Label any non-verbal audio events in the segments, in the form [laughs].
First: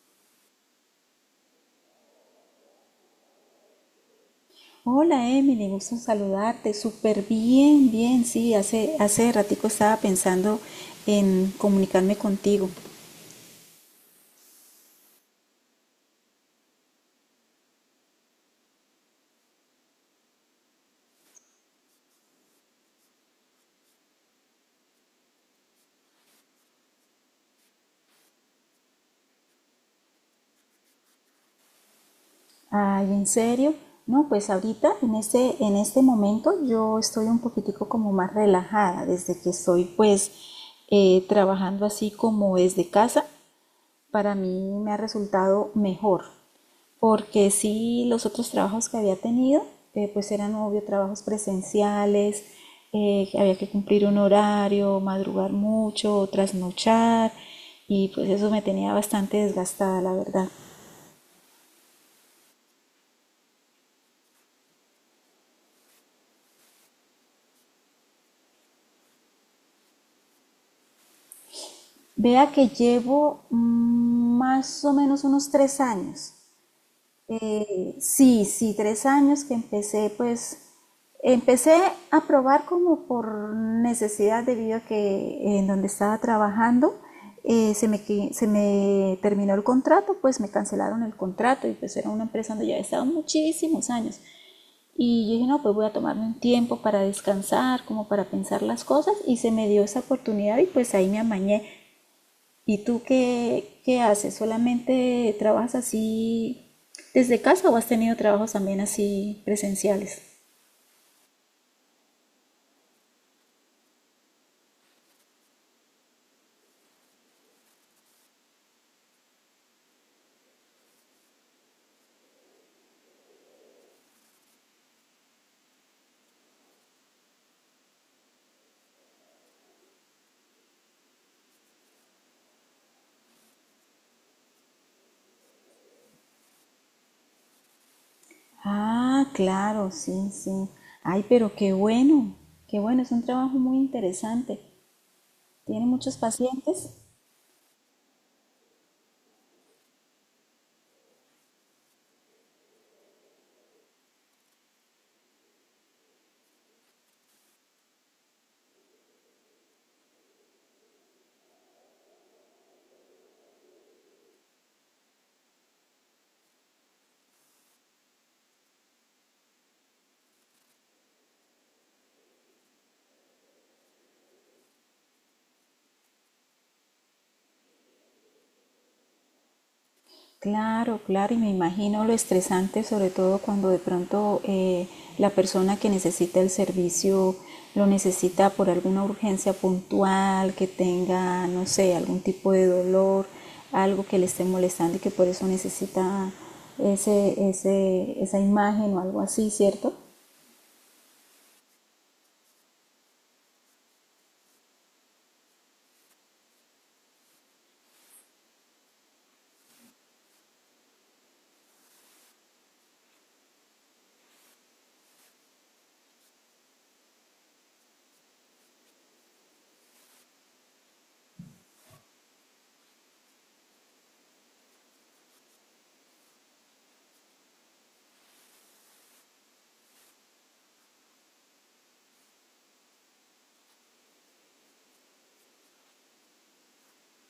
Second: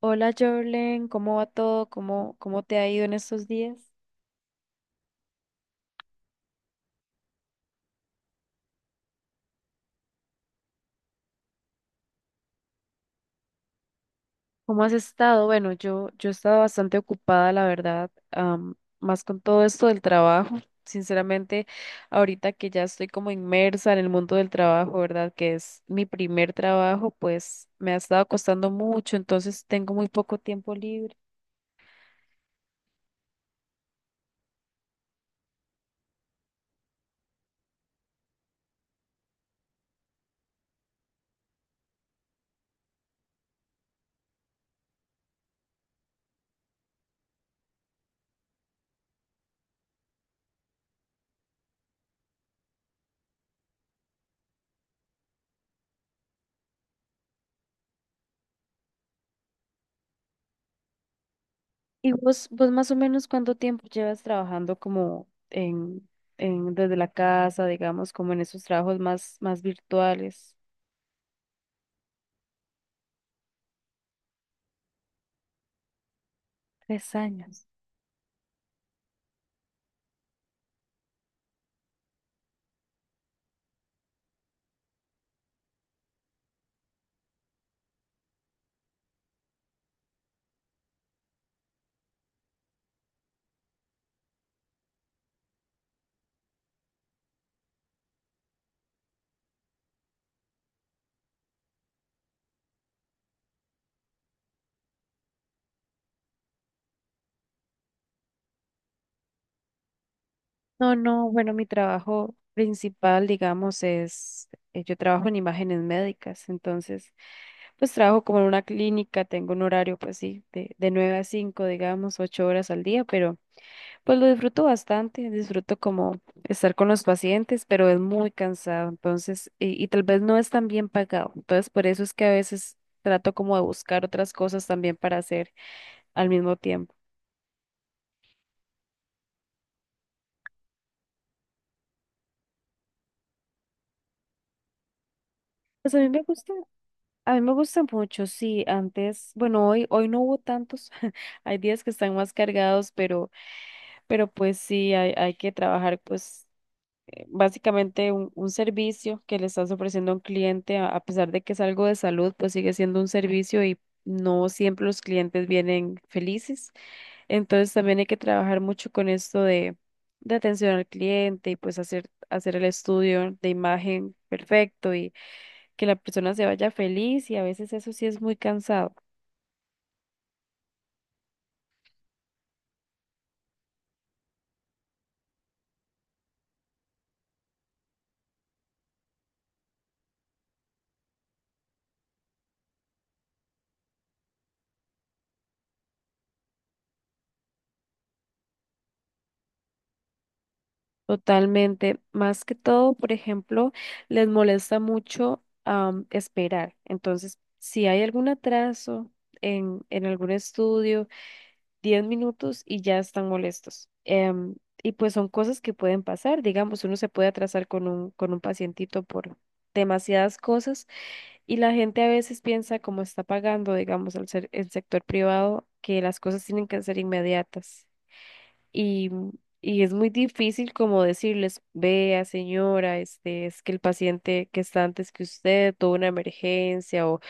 Hola, Jorlen, ¿cómo va todo? ¿Cómo te ha ido en estos días? Hola Emily, gusto en saludarte. Súper bien, bien. Sí, hace ratico estaba pensando en comunicarme contigo. ¿Cómo has estado? Bueno, yo he estado bastante ocupada, la verdad, más con todo esto del trabajo. [laughs] Sinceramente, ahorita que ya estoy como inmersa en el mundo del trabajo, ¿verdad? Que es mi primer trabajo, pues me ha estado costando mucho, entonces tengo muy poco tiempo libre. Ay, ¿en serio? No, pues ahorita, en este momento, yo estoy un poquitico como más relajada desde que estoy pues trabajando así como desde casa. Para mí me ha resultado mejor, porque sí los otros trabajos que había tenido, pues eran obvio trabajos presenciales. Había que cumplir un horario, madrugar mucho, trasnochar, y pues eso me tenía bastante desgastada, la verdad. ¿Y vos más o menos cuánto tiempo llevas trabajando como en desde la casa, digamos, como en esos trabajos más virtuales? Vea que llevo más o menos unos 3 años. 3 años. Sí, 3 años que empecé, pues, empecé a probar como por necesidad debido a que en donde estaba trabajando se me, se me terminó el contrato, pues me cancelaron el contrato y pues era una empresa donde ya había estado muchísimos años. Y yo dije, no, pues voy a tomarme un tiempo para descansar, como para pensar las cosas y se me dio esa oportunidad y pues ahí me amañé. ¿Y tú qué haces? ¿Solamente trabajas así desde casa o has tenido trabajos también así presenciales? No, no, bueno, mi trabajo principal, digamos, es, yo trabajo en imágenes médicas. Entonces, pues trabajo como en una clínica, tengo un horario, pues sí, de 9 a 5 digamos, 8 horas al día, pero pues lo disfruto bastante, disfruto como estar con los pacientes, pero es muy cansado. Entonces, y tal vez no es tan bien pagado. Entonces, por eso es que a veces trato como de buscar otras cosas también para hacer al mismo tiempo. Ah, claro, sí, sí. Ay, pero qué bueno, es un trabajo muy interesante. ¿Tiene Pues a mí muchos me gusta, pacientes? a mí me gusta mucho, sí. Antes, bueno, hoy no hubo tantos, [laughs] hay días que están más cargados, pero pues sí, hay que trabajar pues básicamente un servicio que le estás ofreciendo a un cliente, a pesar de que es algo de salud. Pues sigue siendo un servicio y no siempre los clientes vienen felices. Entonces también hay que trabajar mucho con esto de atención al cliente y pues hacer el estudio de imagen perfecto y que la persona se vaya feliz, y a veces eso sí es muy cansado. Claro, claro, y me imagino lo estresante, sobre todo cuando de pronto la persona que necesita el servicio lo necesita por alguna urgencia puntual, que tenga, no sé, algún tipo de dolor, algo que le esté molestando y que por eso necesita esa imagen o algo así, ¿cierto? Totalmente. Más que todo, por ejemplo, les molesta mucho esperar. Entonces, si hay algún atraso en algún estudio, 10 minutos y ya están molestos. Y pues son cosas que pueden pasar. Digamos, uno se puede atrasar con un pacientito por demasiadas cosas, y la gente a veces piensa, como está pagando, digamos, al ser el sector privado, que las cosas tienen que ser inmediatas. Y, y es muy difícil como decirles, vea, señora, este, es que el paciente que está antes que usted tuvo una emergencia, o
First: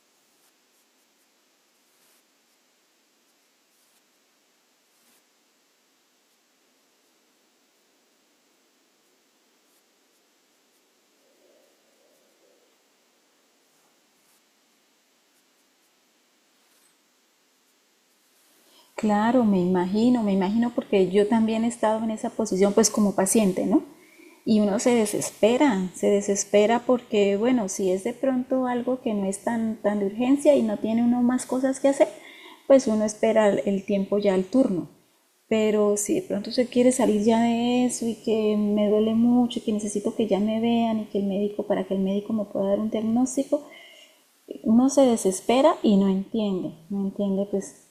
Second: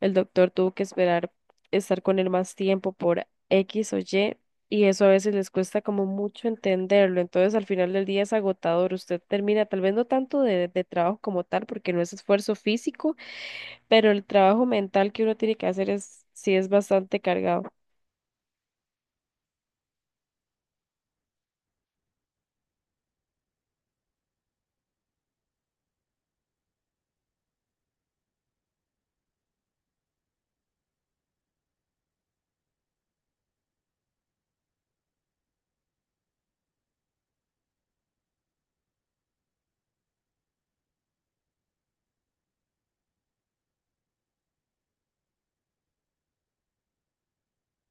el doctor tuvo que esperar estar con él más tiempo por X o Y. Y eso a veces les cuesta como mucho entenderlo. Entonces al final del día es agotador. Usted termina tal vez no tanto de trabajo como tal, porque no es esfuerzo físico, pero el trabajo mental que uno tiene que hacer es, sí es bastante cargado. Claro, me imagino porque yo también he estado en esa posición pues como paciente, ¿no? Y uno se desespera porque, bueno, si es de pronto algo que no es tan de urgencia y no tiene uno más cosas que hacer, pues uno espera el tiempo ya al turno. Pero si de pronto se quiere salir ya de eso y que me duele mucho y que necesito que ya me vean y que el médico, para que el médico me pueda dar un diagnóstico, uno se desespera y no entiende, no entiende pues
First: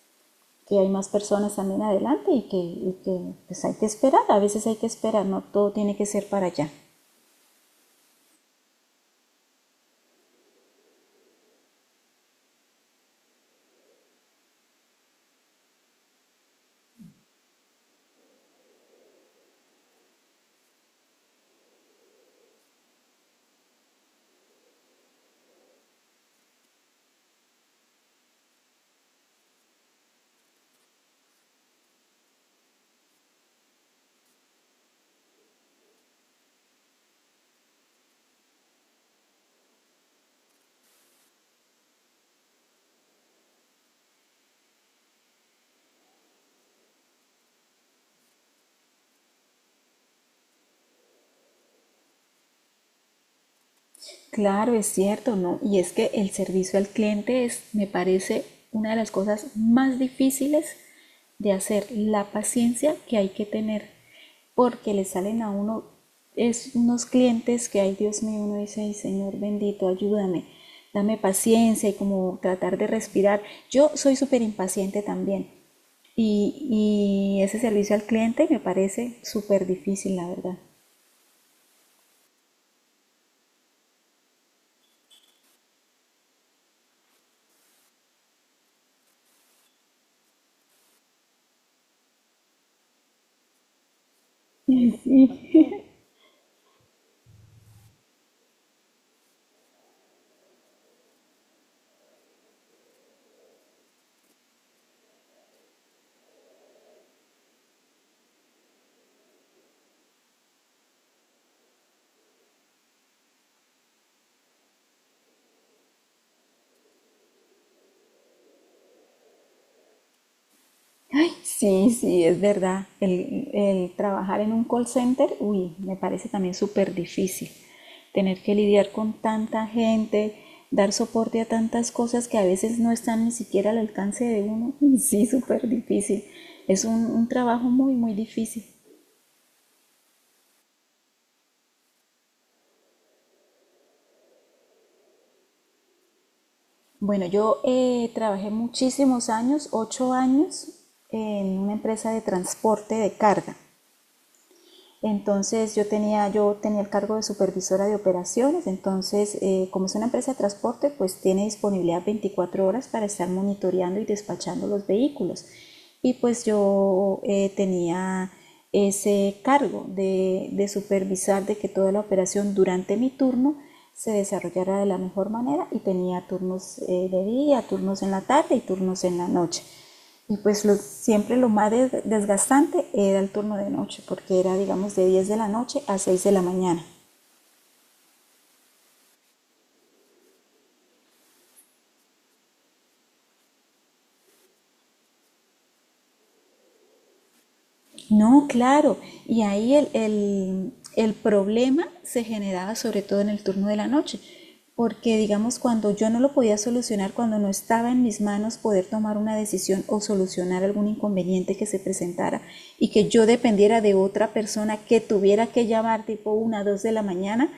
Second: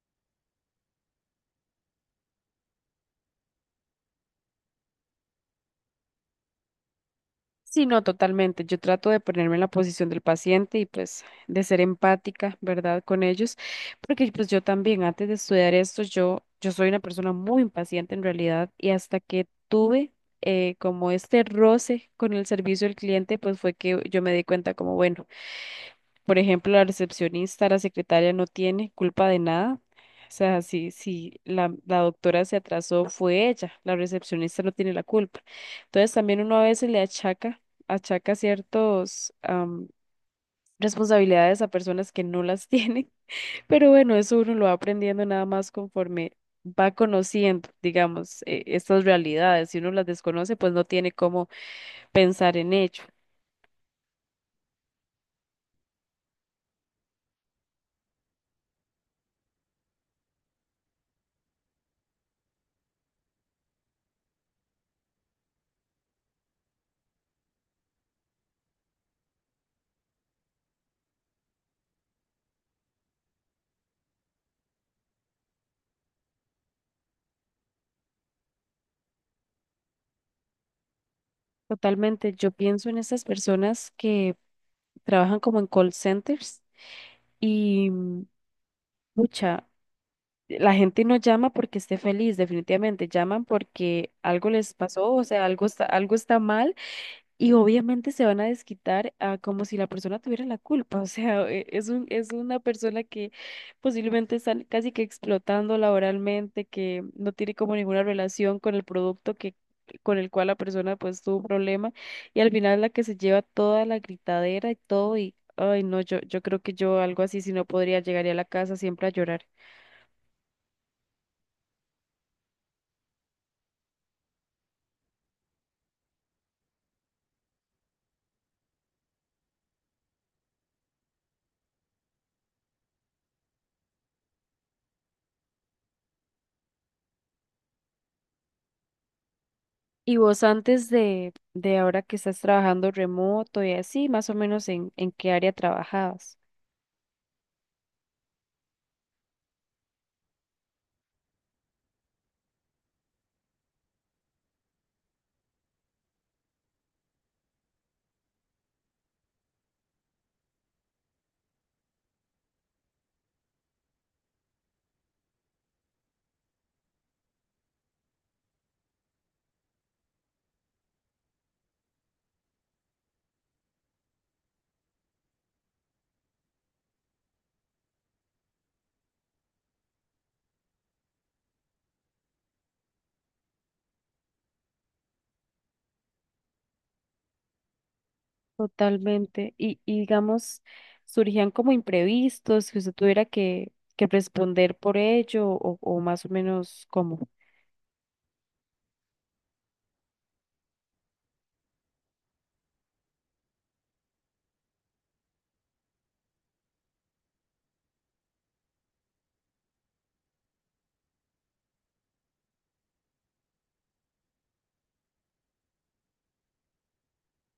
que hay más personas también adelante y que pues hay que esperar, a veces hay que esperar, no todo tiene que ser para allá. Sí, no, totalmente. Yo trato de ponerme en la posición del paciente y pues de ser empática, ¿verdad? Con ellos, porque pues yo también antes de estudiar esto, yo soy una persona muy impaciente en realidad. Y hasta que tuve como este roce con el servicio al cliente, pues fue que yo me di cuenta como, bueno. Por ejemplo, la recepcionista, la secretaria no tiene culpa de nada. O sea, si la doctora se atrasó, fue ella. La recepcionista no tiene la culpa. Entonces, también uno a veces le achaca ciertos responsabilidades a personas que no las tienen. [laughs] Pero bueno, eso uno lo va aprendiendo nada más conforme va conociendo, digamos, estas realidades. Si uno las desconoce, pues no tiene cómo pensar en ello. Claro, es cierto, ¿no? Y es que el servicio al cliente es, me parece, una de las cosas más difíciles de hacer, la paciencia que hay que tener, porque le salen a uno es unos clientes que, ay Dios mío, uno dice, ay Señor bendito, ayúdame, dame paciencia y como tratar de respirar. Yo soy súper impaciente también y ese servicio al cliente me parece súper difícil, la verdad. Totalmente, yo pienso en estas personas que trabajan como en call centers y mucha, la gente no llama porque esté feliz, definitivamente, llaman porque algo les pasó, o sea, algo está mal, y obviamente se van a desquitar a como si la persona tuviera la culpa. [laughs] O sea, es una persona que posiblemente está casi que explotando laboralmente, que no tiene como ninguna relación con el producto con el cual la persona pues tuvo un problema. Y al final la que se lleva toda la gritadera y todo. Y, ay, no, yo creo que yo algo así, si no podría, llegaría a la casa siempre a llorar. Ay, sí, sí, es verdad. El trabajar en un call center, uy, me parece también súper difícil. Tener que lidiar con tanta gente, dar soporte a tantas cosas que a veces no están ni siquiera al alcance de uno. [laughs] Uy, sí, súper difícil. Es un trabajo muy, muy difícil. ¿Y vos antes de ahora que estás trabajando remoto y así, más o menos en qué área trabajabas? Bueno, yo trabajé muchísimos años, 8 años, en una empresa de transporte de carga. Entonces yo tenía el cargo de supervisora de operaciones, entonces como es una empresa de transporte, pues tiene disponibilidad 24 horas para estar monitoreando y despachando los vehículos. Y pues yo tenía ese cargo de supervisar de que toda la operación durante mi turno se desarrollara de la mejor manera y tenía turnos de día, turnos en la tarde y turnos en la noche. Y pues lo, siempre lo más desgastante era el turno de noche, porque era, digamos, de 10 de la noche a 6 de la mañana. Totalmente. Y, digamos, surgían como imprevistos, que usted tuviera que responder por ello, o más o menos como. No, claro, y ahí el problema se generaba sobre todo en el turno de la noche, porque digamos, cuando yo no lo podía solucionar, cuando no estaba en mis manos poder tomar una decisión o solucionar algún inconveniente que se presentara y que yo dependiera de otra persona que tuviera que llamar tipo 1 2 de la mañana,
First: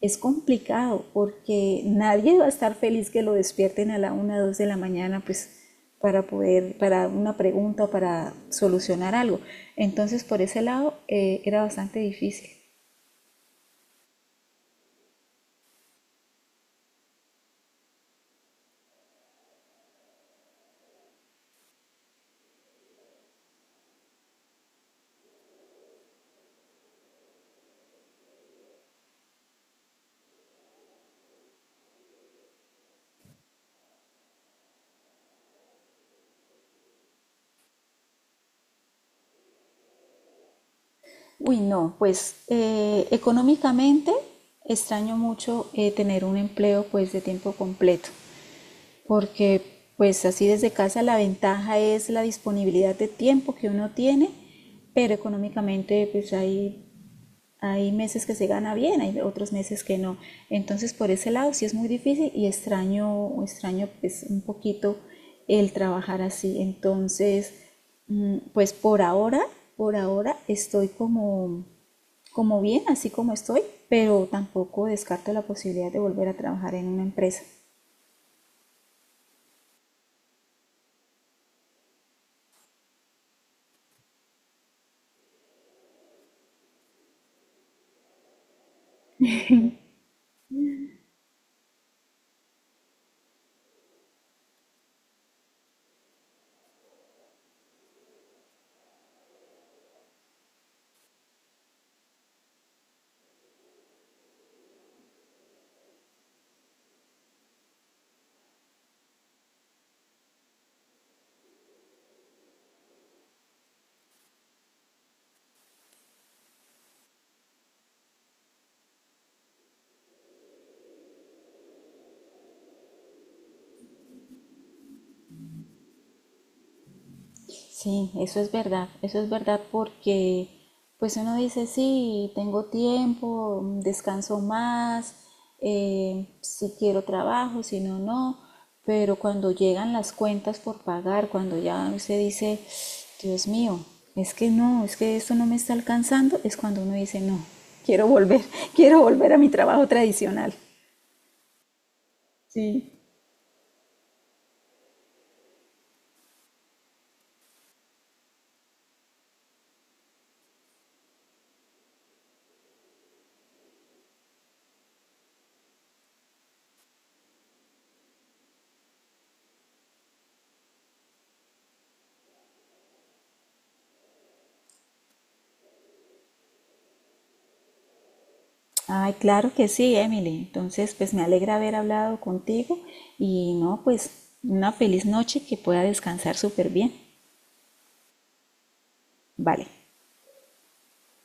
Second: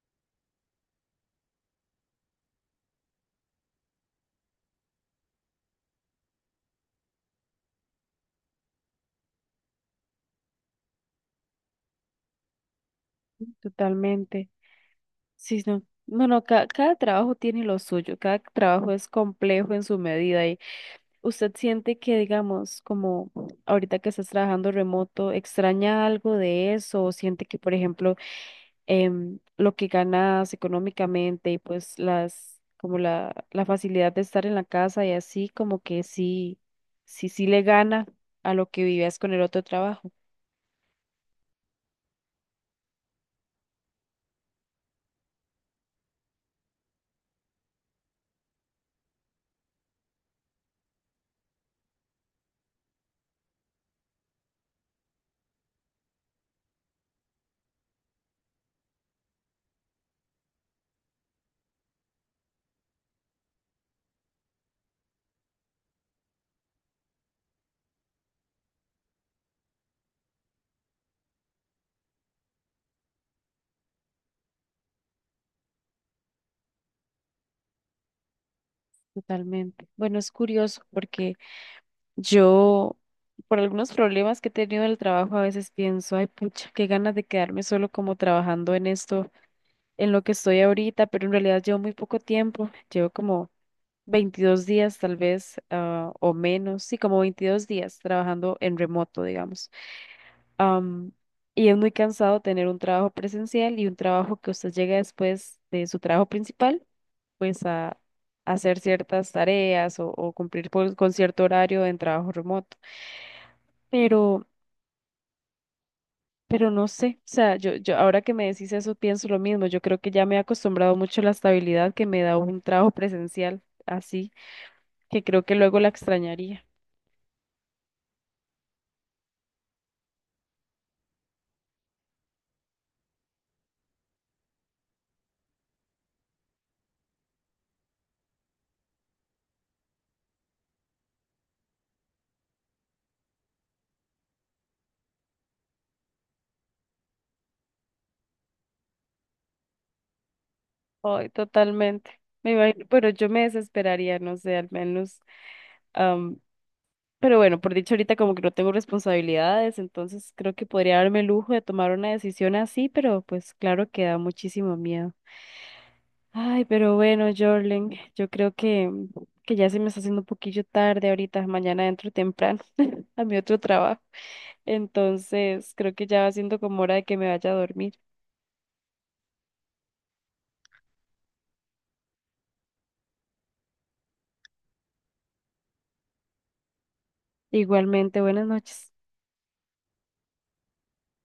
es complicado porque nadie va a estar feliz que lo despierten a la 1 o 2 de la mañana, pues para poder, para una pregunta o para solucionar algo. Entonces, por ese lado, era bastante difícil. Totalmente. Sí, no. No, no, cada trabajo tiene lo suyo, cada trabajo es complejo en su medida. Y usted siente que, digamos, como ahorita que estás trabajando remoto, ¿extraña algo de eso? O siente que, por ejemplo, lo que ganas económicamente y pues como la facilidad de estar en la casa, y así como que sí, sí, sí le gana a lo que vivías con el otro trabajo. Uy, no, pues económicamente extraño mucho tener un empleo pues de tiempo completo, porque pues así desde casa la ventaja es la disponibilidad de tiempo que uno tiene, pero económicamente pues hay hay meses que se gana bien, hay otros meses que no. Entonces, por ese lado sí es muy difícil y extraño, extraño pues un poquito el trabajar así. Entonces, pues por ahora estoy como, como bien, así como estoy, pero tampoco descarto la posibilidad de volver a trabajar en una empresa. Totalmente. Bueno, es curioso porque yo, por algunos problemas que he tenido en el trabajo, a veces pienso, ay, pucha, qué ganas de quedarme solo como trabajando en esto, en lo que estoy ahorita. Pero en realidad llevo muy poco tiempo, llevo como 22 días tal vez o menos, sí, como 22 días trabajando en remoto, digamos. Am, y es muy cansado tener un trabajo presencial y un trabajo que usted llega después de su trabajo principal, pues a hacer ciertas tareas, o cumplir con cierto horario en trabajo remoto. Pero, pero no sé, o sea, yo ahora que me decís eso pienso lo mismo. Yo creo que ya me he acostumbrado mucho a la estabilidad que me da un trabajo presencial así, que creo que luego la extrañaría. Sí, eso es verdad porque pues uno dice, sí, tengo tiempo, descanso más, si quiero trabajo, si no, no, pero cuando llegan las cuentas por pagar, cuando ya usted dice, Dios mío, es que no, es que esto no me está alcanzando, es cuando uno dice, no, quiero volver, [laughs] quiero volver a mi trabajo tradicional. Ay, totalmente. Me imagino, Sí. pero yo me desesperaría, no sé, al menos. am, pero bueno, por dicho ahorita como que no tengo responsabilidades, entonces creo que podría darme el lujo de tomar una decisión así, pero pues claro que da muchísimo miedo. Ay, pero bueno, Jorlen, yo creo que ya se me está haciendo un poquillo tarde ahorita, mañana entro temprano [laughs] a mi otro trabajo. Entonces, creo que ya va siendo como hora de que me vaya a dormir. Ay, claro que sí, Emily. Entonces, pues me alegra haber hablado contigo y no, pues una feliz noche que pueda descansar súper bien. Igualmente, buenas noches. Vale.